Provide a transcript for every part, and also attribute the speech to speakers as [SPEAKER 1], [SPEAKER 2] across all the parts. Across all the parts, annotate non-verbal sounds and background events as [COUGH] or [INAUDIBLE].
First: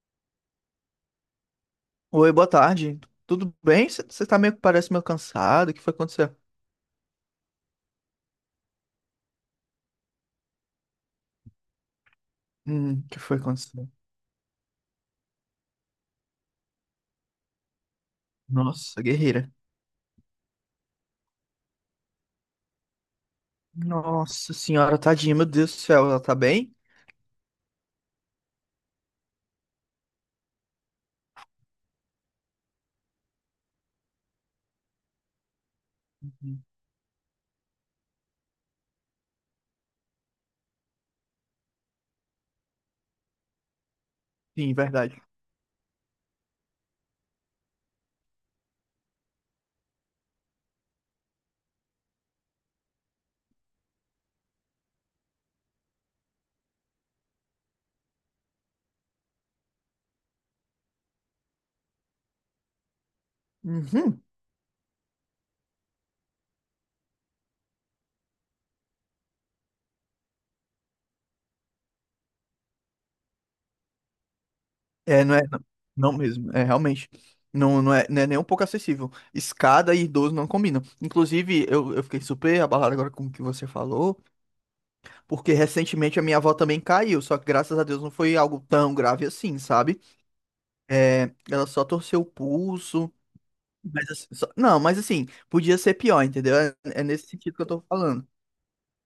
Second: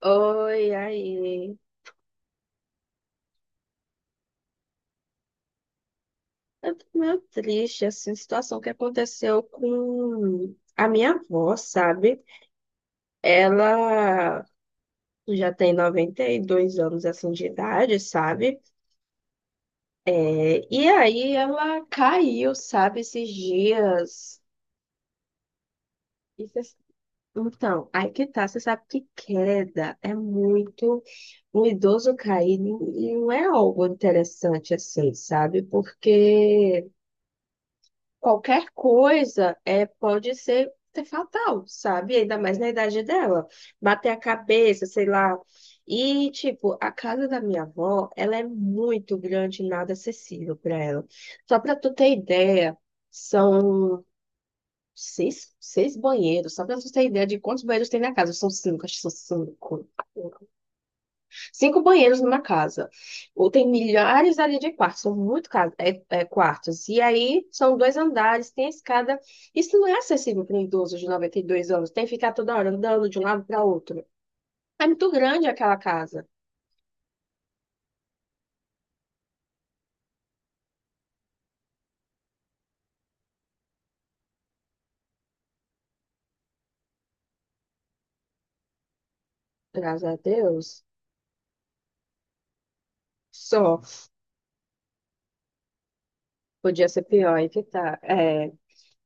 [SPEAKER 1] Oi, aí.
[SPEAKER 2] Oi, boa tarde. Tudo bem? Você tá meio que parece meio cansado. O que foi acontecer?
[SPEAKER 1] Eu tô meio triste, assim, situação que aconteceu com a minha avó, sabe?
[SPEAKER 2] O que foi acontecer?
[SPEAKER 1] Ela já tem 92 anos, assim, de idade, sabe?
[SPEAKER 2] Nossa, guerreira.
[SPEAKER 1] É, e aí ela caiu, sabe, esses dias.
[SPEAKER 2] Nossa senhora, tadinha, meu Deus do céu, ela tá
[SPEAKER 1] E
[SPEAKER 2] bem?
[SPEAKER 1] cês- Então, aí que tá, você sabe que queda é muito... Um idoso cair não é algo interessante, assim, sabe?
[SPEAKER 2] Uhum.
[SPEAKER 1] Porque qualquer coisa é, pode ser fatal, sabe? Ainda mais na idade dela. Bater a
[SPEAKER 2] Sim,
[SPEAKER 1] cabeça, sei
[SPEAKER 2] verdade.
[SPEAKER 1] lá. E, tipo, a casa da minha avó, ela é muito grande e nada acessível para ela. Só para tu ter ideia, são seis banheiros. Só para tu ter ideia de quantos banheiros tem na casa. São cinco, acho que são cinco. Cinco banheiros numa casa. Ou tem
[SPEAKER 2] Uhum.
[SPEAKER 1] milhares ali de quartos, são muito ca- é- é, quartos. E aí são 2 andares, tem a escada. Isso não é acessível para um idoso de 92 anos. Tem que ficar toda hora andando de um lado para outro. É muito
[SPEAKER 2] É.
[SPEAKER 1] grande
[SPEAKER 2] Não,
[SPEAKER 1] aquela
[SPEAKER 2] não
[SPEAKER 1] casa.
[SPEAKER 2] mesmo, é realmente. Não, não é, não é nem um pouco acessível. Escada e idoso não combinam. Inclusive, eu fiquei super abalado agora com o que você falou, porque recentemente a minha avó também caiu, só que graças a Deus não foi algo tão grave assim, sabe?
[SPEAKER 1] Graças a Deus.
[SPEAKER 2] É, ela só torceu o pulso.
[SPEAKER 1] Só.
[SPEAKER 2] Não, mas assim, podia ser pior, entendeu? É,
[SPEAKER 1] Podia
[SPEAKER 2] é
[SPEAKER 1] ser
[SPEAKER 2] nesse
[SPEAKER 1] pior, aí
[SPEAKER 2] sentido que
[SPEAKER 1] que
[SPEAKER 2] eu tô
[SPEAKER 1] tá.
[SPEAKER 2] falando.
[SPEAKER 1] É,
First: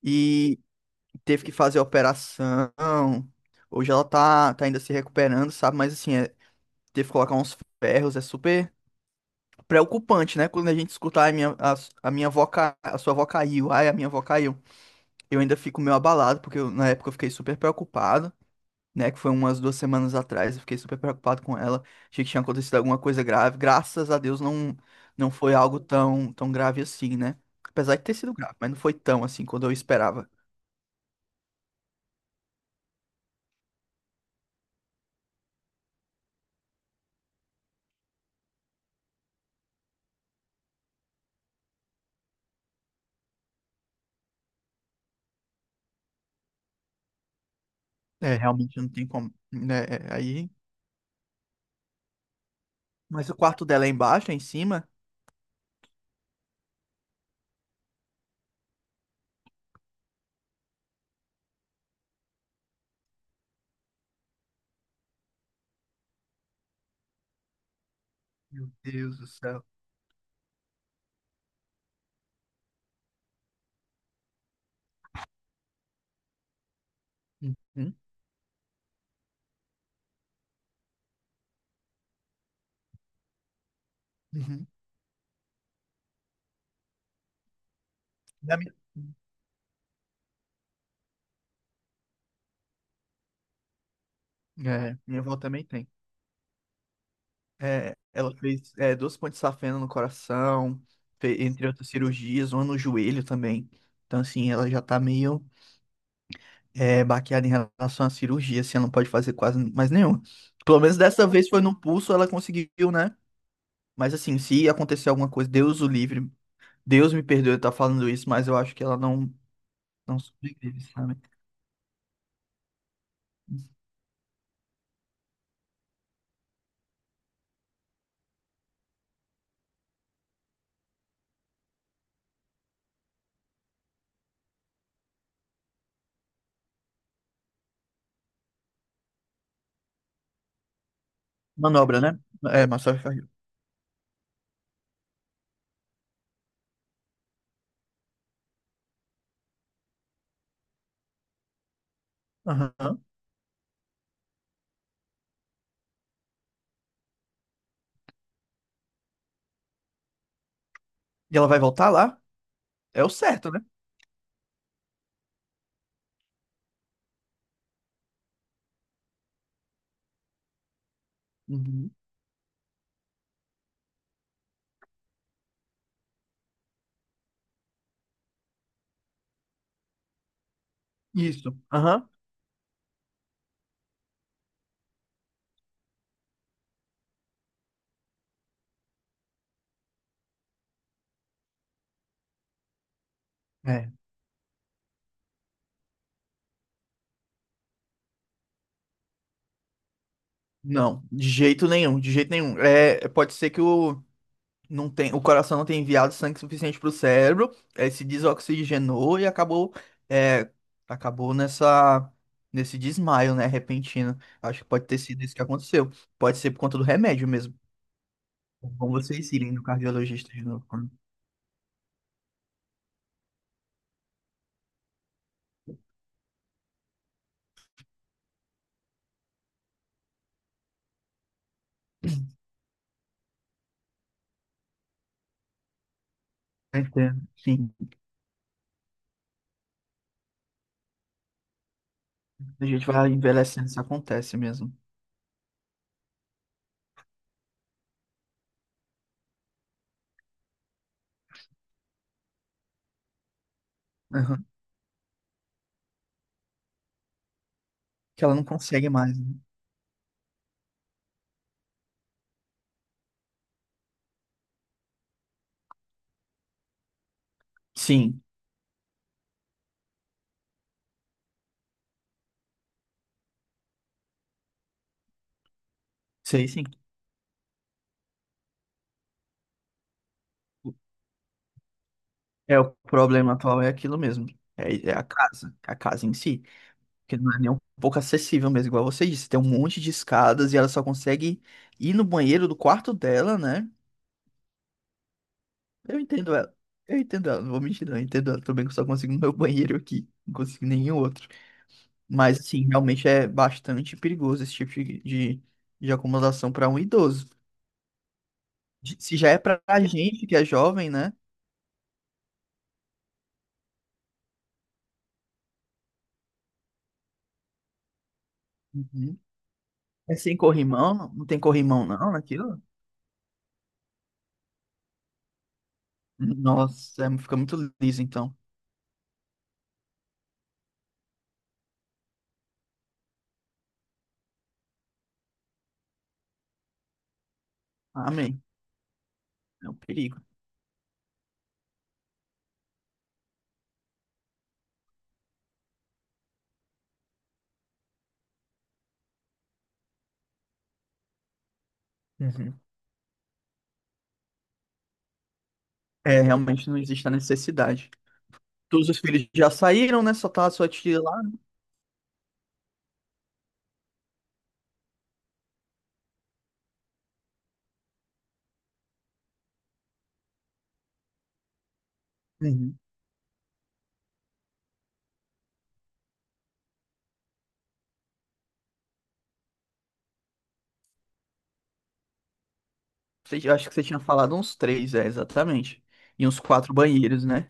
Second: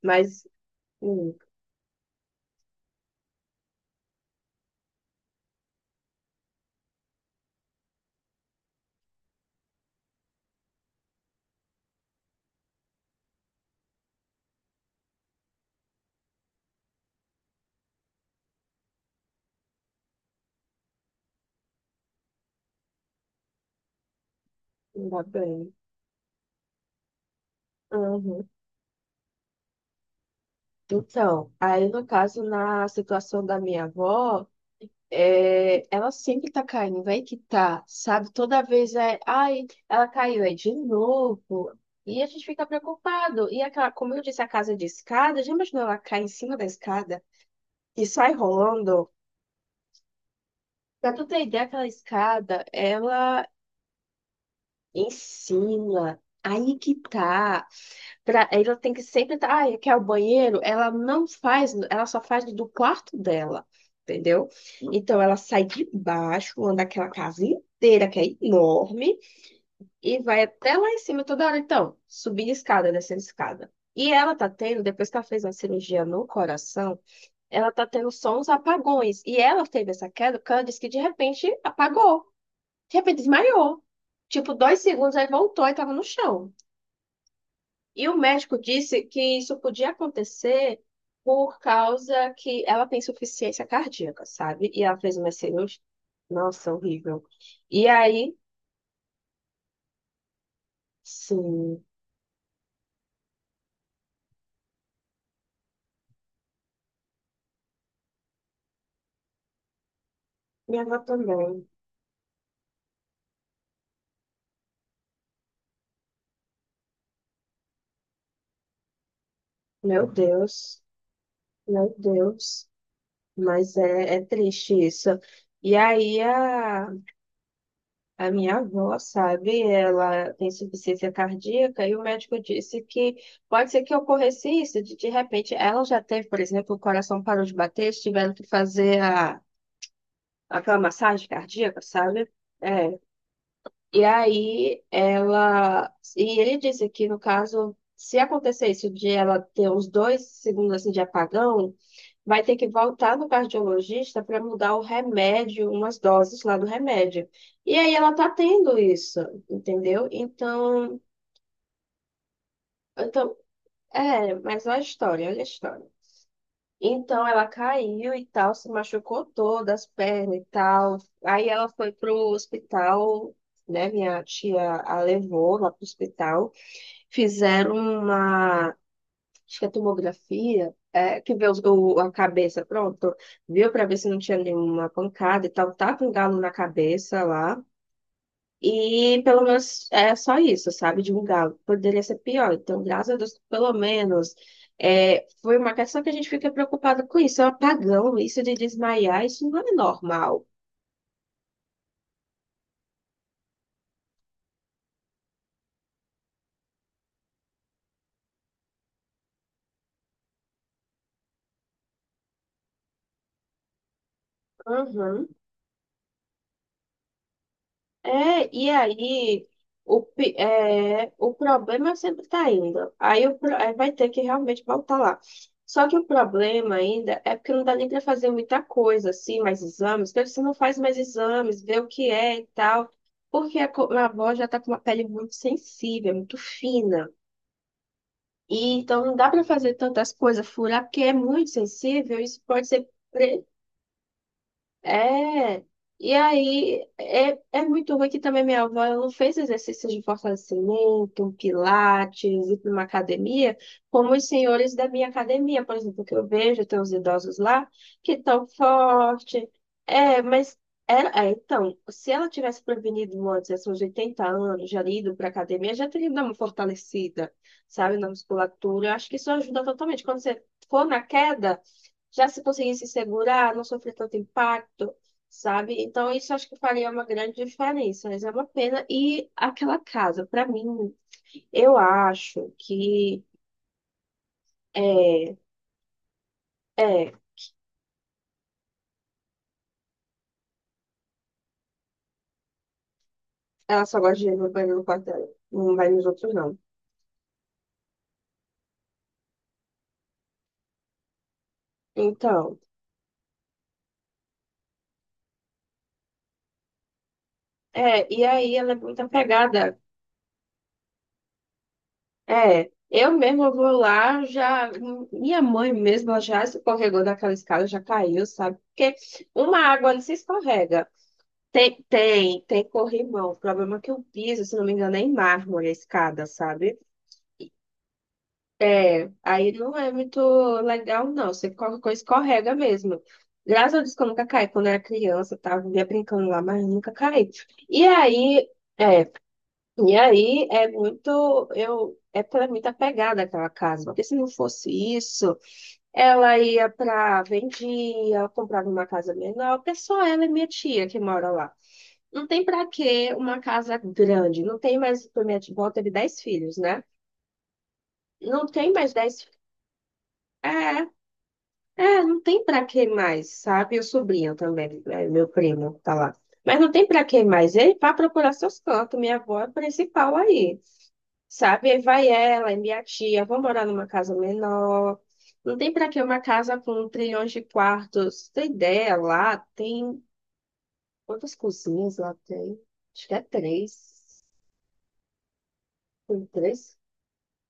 [SPEAKER 1] mas
[SPEAKER 2] E
[SPEAKER 1] hum,
[SPEAKER 2] teve que fazer a operação. Hoje ela tá ainda se recuperando, sabe? Mas assim, teve que colocar uns ferros, é super preocupante, né? Quando a gente escutar a minha avó, ca- a sua avó caiu, ai, a minha avó caiu. Eu ainda fico meio abalado, porque na época eu fiquei super preocupado, né? Que foi umas 2 semanas atrás. Eu fiquei super preocupado com ela. Achei que tinha acontecido alguma coisa grave. Graças a Deus não,
[SPEAKER 1] não dá
[SPEAKER 2] não foi
[SPEAKER 1] bem.
[SPEAKER 2] algo tão, tão grave assim, né? Apesar de ter sido
[SPEAKER 1] Uhum.
[SPEAKER 2] grave, mas não foi tão assim quando eu esperava.
[SPEAKER 1] Então, aí no caso, na situação da minha avó. É, ela sempre tá caindo, vai que tá, sabe? Toda vez é, ai, ela caiu, é de novo. E a gente fica preocupado. E aquela, como eu disse, a casa de escada, já imaginou ela cai em cima da escada e sai
[SPEAKER 2] É, realmente não tem
[SPEAKER 1] rolando?
[SPEAKER 2] como, né? É, aí.
[SPEAKER 1] Pra tu ter ideia, aquela escada,
[SPEAKER 2] Mas o
[SPEAKER 1] ela
[SPEAKER 2] quarto dela é embaixo, é em cima?
[SPEAKER 1] ensina. Aí que tá. Ela tem que sempre estar. Ah, quer o banheiro? Ela não faz, ela só faz do quarto dela, entendeu? Então ela sai de baixo, anda aquela casa inteira, que é
[SPEAKER 2] Meu
[SPEAKER 1] enorme,
[SPEAKER 2] Deus do céu.
[SPEAKER 1] e vai até lá em cima toda hora. Então, subir escada, descer escada. E ela tá tendo, depois que ela fez uma cirurgia no coração, ela tá
[SPEAKER 2] Uhum,
[SPEAKER 1] tendo só uns apagões. E ela teve essa queda, porque ela disse que de repente apagou, de repente desmaiou. Tipo,
[SPEAKER 2] uhum.
[SPEAKER 1] 2 segundos, aí voltou e tava no chão. E o médico
[SPEAKER 2] Da minha-
[SPEAKER 1] disse que isso podia acontecer por causa que ela tem insuficiência cardíaca, sabe? E
[SPEAKER 2] É,
[SPEAKER 1] ela fez
[SPEAKER 2] minha
[SPEAKER 1] uma
[SPEAKER 2] avó também
[SPEAKER 1] cirurgia.
[SPEAKER 2] tem.
[SPEAKER 1] Nossa, horrível. E
[SPEAKER 2] É,
[SPEAKER 1] aí,
[SPEAKER 2] ela fez duas pontes safena no coração, entre
[SPEAKER 1] sim,
[SPEAKER 2] outras cirurgias, uma no joelho também. Então, assim, ela já tá meio baqueada em relação à cirurgia, assim, ela não pode fazer quase mais nenhuma. Pelo
[SPEAKER 1] minha
[SPEAKER 2] menos
[SPEAKER 1] avó
[SPEAKER 2] dessa vez foi
[SPEAKER 1] também.
[SPEAKER 2] no pulso, ela conseguiu, né? Mas assim, se acontecer alguma coisa, Deus o livre, Deus me perdoe eu estar falando isso, mas eu acho que ela não,
[SPEAKER 1] Meu
[SPEAKER 2] não sobrevive,
[SPEAKER 1] Deus,
[SPEAKER 2] sabe?
[SPEAKER 1] meu Deus. Mas é, é triste isso. E aí, a A minha avó, sabe, ela tem insuficiência cardíaca e o médico disse que pode ser que ocorresse isso, de repente ela já teve, por exemplo, o coração parou de bater, eles tiveram que aquela massagem cardíaca,
[SPEAKER 2] Manobra, né?
[SPEAKER 1] sabe?
[SPEAKER 2] É,
[SPEAKER 1] É.
[SPEAKER 2] massagem cardíaca.
[SPEAKER 1] E aí ela. E ele disse que, no caso, se acontecer isso de ela ter uns 2 segundos assim, de apagão vai ter que
[SPEAKER 2] Aham.
[SPEAKER 1] voltar no cardiologista para mudar o remédio, umas doses lá do remédio. E aí ela tá tendo isso, entendeu? Então,
[SPEAKER 2] E ela vai voltar lá? É o
[SPEAKER 1] então,
[SPEAKER 2] certo, né?
[SPEAKER 1] é, mas olha a história, olha a história. Então ela caiu e tal, se machucou toda as pernas e tal. Aí ela
[SPEAKER 2] Uhum.
[SPEAKER 1] foi pro hospital, né? Minha tia a levou lá pro hospital, fizeram uma acho que a tomografia, é, que vê
[SPEAKER 2] Isso. Aham.
[SPEAKER 1] a cabeça, pronto, viu para ver se não tinha nenhuma pancada e tal, tá com um galo na cabeça lá. E pelo menos é só isso, sabe? De um galo. Poderia ser pior. Então, graças a Deus, pelo
[SPEAKER 2] É.
[SPEAKER 1] menos é, foi uma questão que a gente fica preocupada com isso. É um apagão, isso de desmaiar, isso não é normal.
[SPEAKER 2] Não, de jeito nenhum, de jeito nenhum. É, pode ser que o. Não tem, o coração não tem enviado sangue suficiente para o cérebro, ele se desoxigenou e acabou, é, acabou nesse desmaio, né, repentino. Acho que pode ter sido
[SPEAKER 1] Uhum.
[SPEAKER 2] isso que aconteceu. Pode ser por conta do remédio mesmo.
[SPEAKER 1] É,
[SPEAKER 2] É
[SPEAKER 1] e
[SPEAKER 2] bom vocês
[SPEAKER 1] aí
[SPEAKER 2] irem no cardiologista de novo.
[SPEAKER 1] o problema sempre está indo. Aí vai ter que realmente voltar lá. Só que o problema ainda é porque não dá nem para fazer muita coisa, assim, mais exames, porque você não faz mais exames, vê o que é e tal. Porque minha avó já está com uma pele muito sensível, muito
[SPEAKER 2] Eu
[SPEAKER 1] fina.
[SPEAKER 2] entendo. Sim,
[SPEAKER 1] E então não dá para fazer tantas coisas, furar, porque é muito sensível, isso
[SPEAKER 2] a
[SPEAKER 1] pode
[SPEAKER 2] gente
[SPEAKER 1] ser
[SPEAKER 2] vai envelhecendo, isso acontece mesmo.
[SPEAKER 1] é, e aí é, é muito ruim que também minha avó ela não fez exercícios de fortalecimento, pilates, ir para uma academia, como os
[SPEAKER 2] Aham.
[SPEAKER 1] senhores da minha academia, por exemplo, que eu vejo, tem os idosos lá, que
[SPEAKER 2] Que ela não
[SPEAKER 1] estão
[SPEAKER 2] consegue mais, né?
[SPEAKER 1] forte. É, mas ela, é, então, se ela tivesse prevenido antes, assim, uns 80 anos, já ido para academia, já teria dado uma fortalecida, sabe, na
[SPEAKER 2] Sim,
[SPEAKER 1] musculatura. Eu acho que isso ajuda totalmente. Quando você for na queda já se conseguisse segurar, não sofrer tanto impacto, sabe? Então, isso acho
[SPEAKER 2] sei
[SPEAKER 1] que
[SPEAKER 2] sim.
[SPEAKER 1] faria uma grande diferença, mas é uma pena. E aquela casa, para mim, eu acho
[SPEAKER 2] É, o
[SPEAKER 1] que
[SPEAKER 2] problema atual é aquilo mesmo. É,
[SPEAKER 1] é,
[SPEAKER 2] a casa em si.
[SPEAKER 1] é,
[SPEAKER 2] Porque não é nem um pouco acessível mesmo, igual você disse. Tem um monte de escadas e ela só consegue ir no banheiro do quarto dela, né?
[SPEAKER 1] ela só gosta de ir no banheiro no quarto dela, não vai
[SPEAKER 2] Eu
[SPEAKER 1] nos outros,
[SPEAKER 2] entendo ela.
[SPEAKER 1] não.
[SPEAKER 2] Eu entendo ela, não vou mentir, não. Eu entendo ela. Também que eu só consigo no meu [LAUGHS] banheiro aqui. Não consigo em nenhum outro. Mas,
[SPEAKER 1] Então,
[SPEAKER 2] assim, realmente é bastante perigoso esse tipo de acomodação para um idoso.
[SPEAKER 1] é, e aí ela é muito
[SPEAKER 2] Se já é pra
[SPEAKER 1] apegada.
[SPEAKER 2] gente que é jovem, né?
[SPEAKER 1] É, eu mesma vou lá, já, minha mãe mesmo, ela já escorregou daquela escada, já caiu, sabe? Porque
[SPEAKER 2] Uhum.
[SPEAKER 1] uma água ali se
[SPEAKER 2] É sem
[SPEAKER 1] escorrega.
[SPEAKER 2] corrimão? Não tem
[SPEAKER 1] Tem,
[SPEAKER 2] corrimão, não,
[SPEAKER 1] tem,
[SPEAKER 2] naquilo?
[SPEAKER 1] tem corrimão. O problema é que o piso, se não me engano, é em mármore a escada, sabe?
[SPEAKER 2] Nossa, fica muito liso, então.
[SPEAKER 1] É, aí não é muito legal, não. Você qualquer coisa escorrega mesmo. Graças a Deus que eu nunca caí. Quando eu era criança, eu tava vivia brincando lá, mas nunca caí. E
[SPEAKER 2] Amém.
[SPEAKER 1] aí, é,
[SPEAKER 2] É um
[SPEAKER 1] e
[SPEAKER 2] perigo.
[SPEAKER 1] aí é muito, eu, é pra mim tá pegada aquela casa. Porque se não fosse isso, ela ia pra, vendia, ela comprava uma casa menor, porque só ela e minha tia que mora lá. Não tem
[SPEAKER 2] Uhum.
[SPEAKER 1] para que uma casa grande, não tem mais, por minha avó teve 10
[SPEAKER 2] É,
[SPEAKER 1] filhos,
[SPEAKER 2] realmente não
[SPEAKER 1] né?
[SPEAKER 2] existe a necessidade.
[SPEAKER 1] Não tem
[SPEAKER 2] Todos
[SPEAKER 1] mais
[SPEAKER 2] os
[SPEAKER 1] 10
[SPEAKER 2] filhos
[SPEAKER 1] fi-
[SPEAKER 2] já saíram, né? Só tá a sua
[SPEAKER 1] é,
[SPEAKER 2] tia lá.
[SPEAKER 1] é, Não tem para que mais, sabe? E o sobrinho também, é, meu primo, tá lá. Mas não tem para que mais, ele vai procurar seus cantos, minha avó é a principal aí, sabe? Aí vai ela e
[SPEAKER 2] Uhum.
[SPEAKER 1] minha tia, vão morar numa casa menor. Não tem para que uma casa com trilhões de quartos, tem ideia lá, tem quantas cozinhas lá tem? Acho que é
[SPEAKER 2] Eu acho que você tinha
[SPEAKER 1] três.
[SPEAKER 2] falado uns três, é, exatamente.
[SPEAKER 1] Tem
[SPEAKER 2] E uns quatro
[SPEAKER 1] três
[SPEAKER 2] banheiros, né?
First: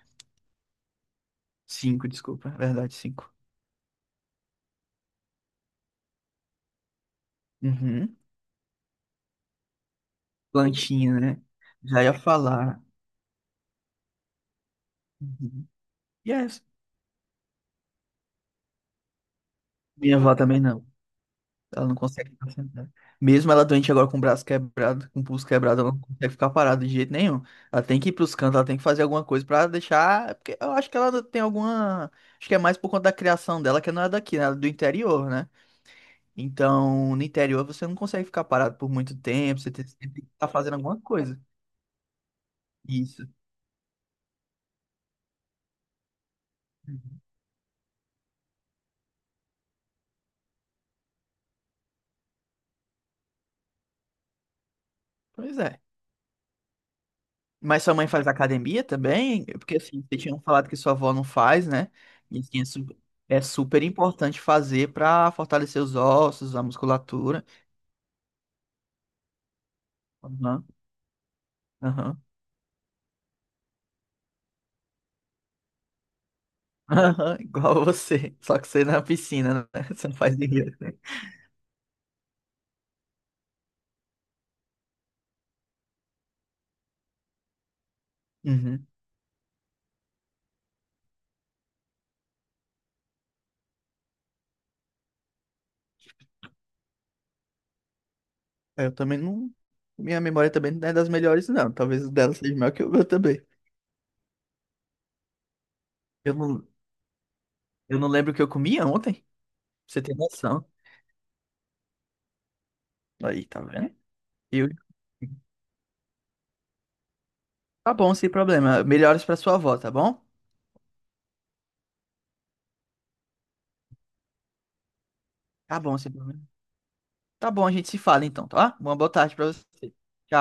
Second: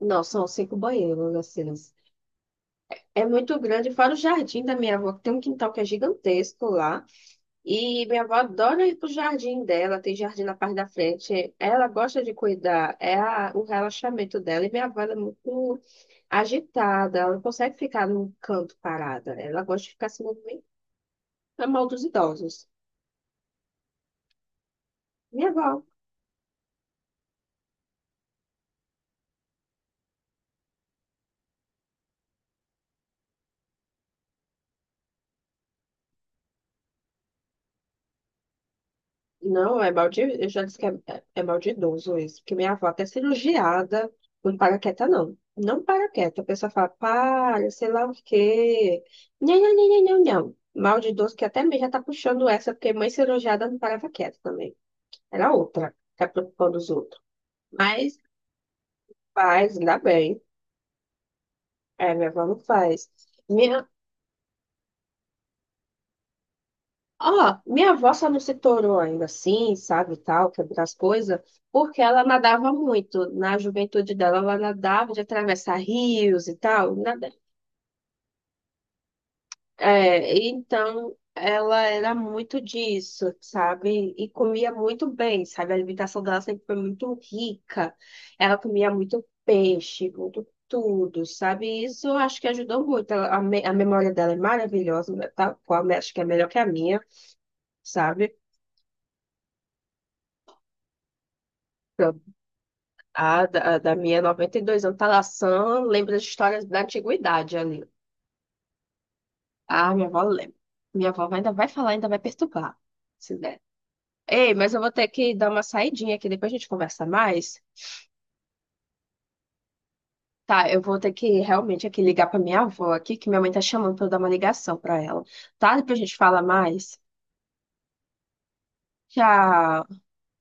[SPEAKER 1] Não, são cinco banheiros, assim.
[SPEAKER 2] Cinco, desculpa. É verdade,
[SPEAKER 1] É
[SPEAKER 2] cinco.
[SPEAKER 1] muito grande, fora o jardim da minha avó, que tem um quintal que é gigantesco lá. E
[SPEAKER 2] Uhum.
[SPEAKER 1] minha avó adora ir pro jardim dela, tem jardim na parte da
[SPEAKER 2] Plantinha, né?
[SPEAKER 1] frente. Ela
[SPEAKER 2] Já ia
[SPEAKER 1] gosta de
[SPEAKER 2] falar.
[SPEAKER 1] cuidar, o relaxamento dela. E minha avó ela é
[SPEAKER 2] Uhum.
[SPEAKER 1] muito
[SPEAKER 2] Yes.
[SPEAKER 1] agitada, ela não consegue ficar num canto parada. Ela gosta de ficar
[SPEAKER 2] Minha
[SPEAKER 1] se
[SPEAKER 2] avó também
[SPEAKER 1] movimentando,
[SPEAKER 2] não.
[SPEAKER 1] é
[SPEAKER 2] Ela
[SPEAKER 1] mal
[SPEAKER 2] não
[SPEAKER 1] dos
[SPEAKER 2] consegue ficar
[SPEAKER 1] idosos.
[SPEAKER 2] sentada. Mesmo ela doente agora com o braço quebrado, com o pulso
[SPEAKER 1] Minha
[SPEAKER 2] quebrado,
[SPEAKER 1] avó
[SPEAKER 2] ela não consegue ficar parada de jeito nenhum. Ela tem que ir pros cantos, ela tem que fazer alguma coisa pra deixar. Porque eu acho que ela tem alguma. Acho que é mais por conta da criação dela, que não é daqui, né? Ela é do interior, né? Então, no interior você não consegue ficar parado por muito tempo, você
[SPEAKER 1] Não,
[SPEAKER 2] tem sempre que
[SPEAKER 1] eu
[SPEAKER 2] estar
[SPEAKER 1] já
[SPEAKER 2] fazendo
[SPEAKER 1] disse que é,
[SPEAKER 2] alguma coisa.
[SPEAKER 1] é maldidoso isso, porque minha avó é até
[SPEAKER 2] Isso.
[SPEAKER 1] cirurgiada, não para quieta, não. Não para quieta, a pessoa fala, para, sei lá o quê. Não, não, não, não, não, não. Maldidoso que até mesmo já tá puxando essa, porque mãe cirurgiada não parava quieta também. Era
[SPEAKER 2] Pois é.
[SPEAKER 1] outra, tá preocupando os outros.
[SPEAKER 2] Mas sua mãe
[SPEAKER 1] Mas
[SPEAKER 2] faz academia também?
[SPEAKER 1] faz,
[SPEAKER 2] Porque
[SPEAKER 1] ainda
[SPEAKER 2] assim, vocês
[SPEAKER 1] bem.
[SPEAKER 2] tinham falado que sua avó não faz, né?
[SPEAKER 1] É, minha
[SPEAKER 2] E
[SPEAKER 1] avó não
[SPEAKER 2] que é
[SPEAKER 1] faz.
[SPEAKER 2] é super
[SPEAKER 1] Minha
[SPEAKER 2] importante fazer para fortalecer os ossos, a
[SPEAKER 1] Ó,
[SPEAKER 2] musculatura.
[SPEAKER 1] Minha avó só não se tornou ainda assim, sabe, tal,
[SPEAKER 2] Aham,
[SPEAKER 1] quebrar as coisas, porque ela
[SPEAKER 2] aham.
[SPEAKER 1] nadava muito. Na juventude dela, ela nadava de atravessar rios e tal.
[SPEAKER 2] Aham, [LAUGHS] igual você. Só que você é na piscina, né? [LAUGHS] Você não
[SPEAKER 1] É,
[SPEAKER 2] faz direito, né?
[SPEAKER 1] então, ela era muito disso, sabe? E comia muito bem, sabe? A alimentação dela sempre foi muito rica. Ela
[SPEAKER 2] Uhum.
[SPEAKER 1] comia muito peixe, muito tudo, sabe? Isso eu acho que ajudou muito. A memória dela é maravilhosa, né, tá? Acho que é melhor que a minha, sabe?
[SPEAKER 2] Eu também não. Minha memória também não é das melhores, não. Talvez o dela seja melhor que o meu também.
[SPEAKER 1] A da minha 92 anos, Talassã, lembra das
[SPEAKER 2] Eu
[SPEAKER 1] histórias
[SPEAKER 2] não,
[SPEAKER 1] da antiguidade ali.
[SPEAKER 2] eu não lembro o que eu comia ontem. Pra
[SPEAKER 1] Ah,
[SPEAKER 2] você
[SPEAKER 1] minha
[SPEAKER 2] ter
[SPEAKER 1] avó lembra.
[SPEAKER 2] noção.
[SPEAKER 1] Minha avó ainda vai falar, ainda vai perturbar, se
[SPEAKER 2] Aí,
[SPEAKER 1] der.
[SPEAKER 2] tá vendo?
[SPEAKER 1] Ei,
[SPEAKER 2] Eu...
[SPEAKER 1] mas eu vou ter que dar uma saidinha aqui, depois a gente conversa mais.
[SPEAKER 2] Tá bom, sem problema. Melhores pra sua avó, tá bom?
[SPEAKER 1] Tá, eu vou ter que realmente aqui ligar pra minha avó aqui, que minha mãe tá chamando pra eu dar uma ligação pra ela. Tá?
[SPEAKER 2] Tá bom,
[SPEAKER 1] Depois a
[SPEAKER 2] sem
[SPEAKER 1] gente fala
[SPEAKER 2] problema.
[SPEAKER 1] mais.
[SPEAKER 2] Tá bom, a gente se fala então, tá? Uma boa tarde pra você.
[SPEAKER 1] Tchau.
[SPEAKER 2] Tchau.